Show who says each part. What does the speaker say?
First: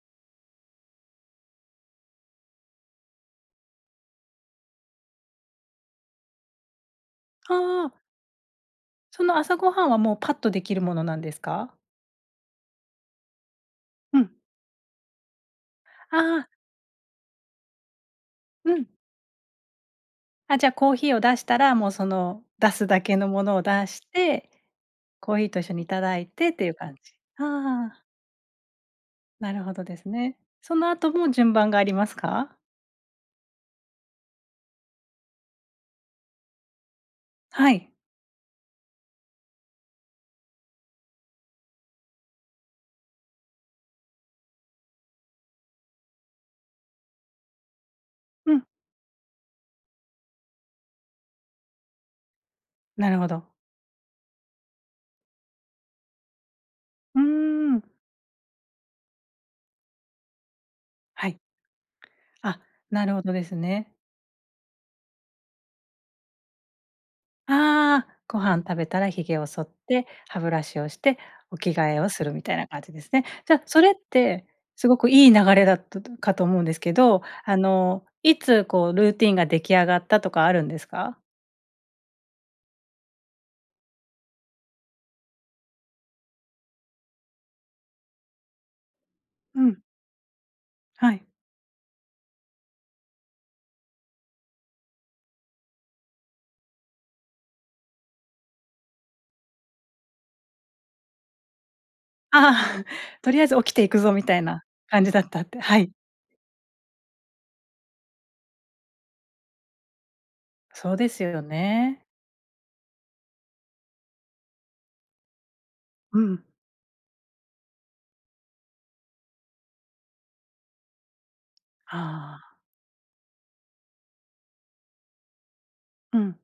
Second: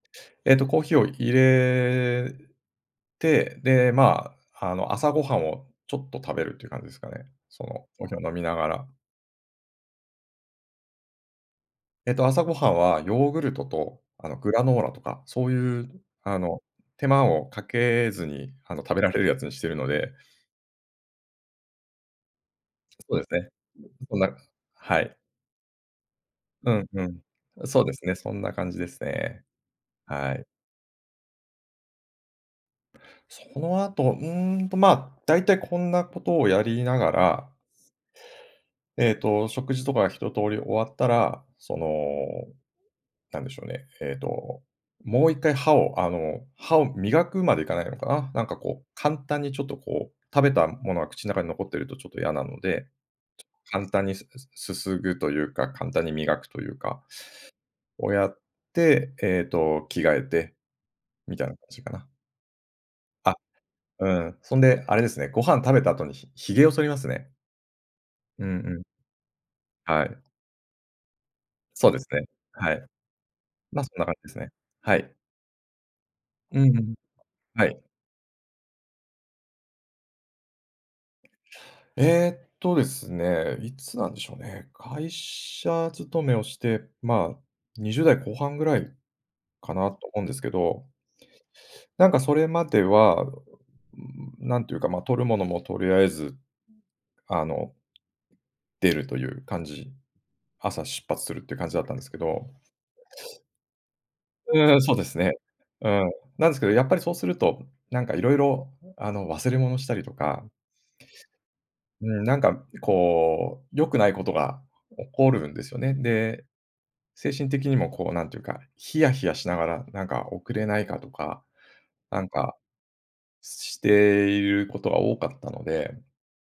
Speaker 1: えっとコーヒーを入れて、で、ま、あの、朝ごはんをちょっと食べるっていう感じですかね。
Speaker 2: あ
Speaker 1: その、
Speaker 2: あああ。
Speaker 1: コーヒーを飲みながら。
Speaker 2: その朝ごはんは、もう、パッとできるものなんですか？
Speaker 1: えと、朝ごはんはヨーグルトと、
Speaker 2: う
Speaker 1: あ
Speaker 2: ん。
Speaker 1: の、グラノーラとか、そういう、
Speaker 2: ああ
Speaker 1: あ
Speaker 2: ああ。
Speaker 1: の、手間をかけずに、
Speaker 2: う
Speaker 1: あの、
Speaker 2: ん。
Speaker 1: 食べられるやつにしているので
Speaker 2: あ、じゃあコーヒーを出したら、もう、その、出すだけ
Speaker 1: そうで
Speaker 2: の
Speaker 1: す
Speaker 2: も
Speaker 1: ね。
Speaker 2: のを出し
Speaker 1: そんな
Speaker 2: て
Speaker 1: はい。
Speaker 2: コーヒーと一緒にいただいてってい
Speaker 1: う
Speaker 2: う
Speaker 1: ん
Speaker 2: 感
Speaker 1: う
Speaker 2: じ。はあ
Speaker 1: ん。そう
Speaker 2: は
Speaker 1: で
Speaker 2: あ。
Speaker 1: すね。そんな感じですね。
Speaker 2: なるほどです
Speaker 1: は
Speaker 2: ね。
Speaker 1: い。
Speaker 2: その後も順番がありますか？
Speaker 1: その後、うーんと、ま、だいたいこんなことをやりながら
Speaker 2: はい。
Speaker 1: えっと、食事とか一通り終わったら、その、なんでしょうね、えと、もう1回歯をあの、歯を磨くまでいかないのかな？なん
Speaker 2: う
Speaker 1: か、
Speaker 2: ん。
Speaker 1: こう、簡単にちょと、こう、食べたものが口の中に残っていると、ちょっと嫌なので、
Speaker 2: なるほど。
Speaker 1: 簡単にすすすすぐというか、簡単に磨くというか
Speaker 2: うーん。
Speaker 1: をやって、えと、着替えて
Speaker 2: は
Speaker 1: み
Speaker 2: い。
Speaker 1: たいな感じかな。
Speaker 2: あっ、なるほ
Speaker 1: あ
Speaker 2: ど
Speaker 1: っ、
Speaker 2: ですね。
Speaker 1: うん、そんで、あれですね、ご飯食べた後にひ髭を剃りますね。
Speaker 2: ああああああ。ご
Speaker 1: うん
Speaker 2: 飯食
Speaker 1: うん。
Speaker 2: べたら髭を剃っ
Speaker 1: は
Speaker 2: て
Speaker 1: い。
Speaker 2: 歯ブラシをしてお着
Speaker 1: そう
Speaker 2: 替え
Speaker 1: で
Speaker 2: を
Speaker 1: す
Speaker 2: す
Speaker 1: ね、
Speaker 2: るみたいな
Speaker 1: は
Speaker 2: 感
Speaker 1: い。
Speaker 2: じですね。じゃそ
Speaker 1: ま、そ
Speaker 2: れっ
Speaker 1: んな感じです
Speaker 2: て
Speaker 1: ね、
Speaker 2: す
Speaker 1: は
Speaker 2: ごく
Speaker 1: い。
Speaker 2: いい流れだったかと思
Speaker 1: う
Speaker 2: うん
Speaker 1: ん
Speaker 2: です
Speaker 1: う
Speaker 2: け
Speaker 1: ん、
Speaker 2: ど、あ
Speaker 1: はい。
Speaker 2: の、いつ、こう、ルーティンが出来上がったとかあるんですか？
Speaker 1: えっとですね、いつなんでしょうね？会社勤めをして、ま、20代後半ぐらい
Speaker 2: う
Speaker 1: か
Speaker 2: ん。
Speaker 1: なと思うんですけど。
Speaker 2: はい。
Speaker 1: なんかそれまでは、ううん、なんていうか、ま、取るものもとりあえず、あの...出るという感じ。朝出発するっていう感じだったんですけど
Speaker 2: ああ、とりあえず起きて行くぞみたい
Speaker 1: う
Speaker 2: な
Speaker 1: ーん、そう
Speaker 2: 感
Speaker 1: で
Speaker 2: じ
Speaker 1: す
Speaker 2: だっ
Speaker 1: ね。
Speaker 2: たって、は
Speaker 1: う
Speaker 2: い。
Speaker 1: ん。なんですけど、やっぱりそうすると、なんか色々、あの、忘れ物したりとか
Speaker 2: そうですよね。
Speaker 1: うん、なんか、こう、良くないことが起こるんですよね。
Speaker 2: うん。
Speaker 1: で、精神的にも、こう、なんというか、ヒヤヒヤしながら、なんか、遅れないかとか、なん
Speaker 2: ああ。
Speaker 1: か、していることが多かったので
Speaker 2: うん。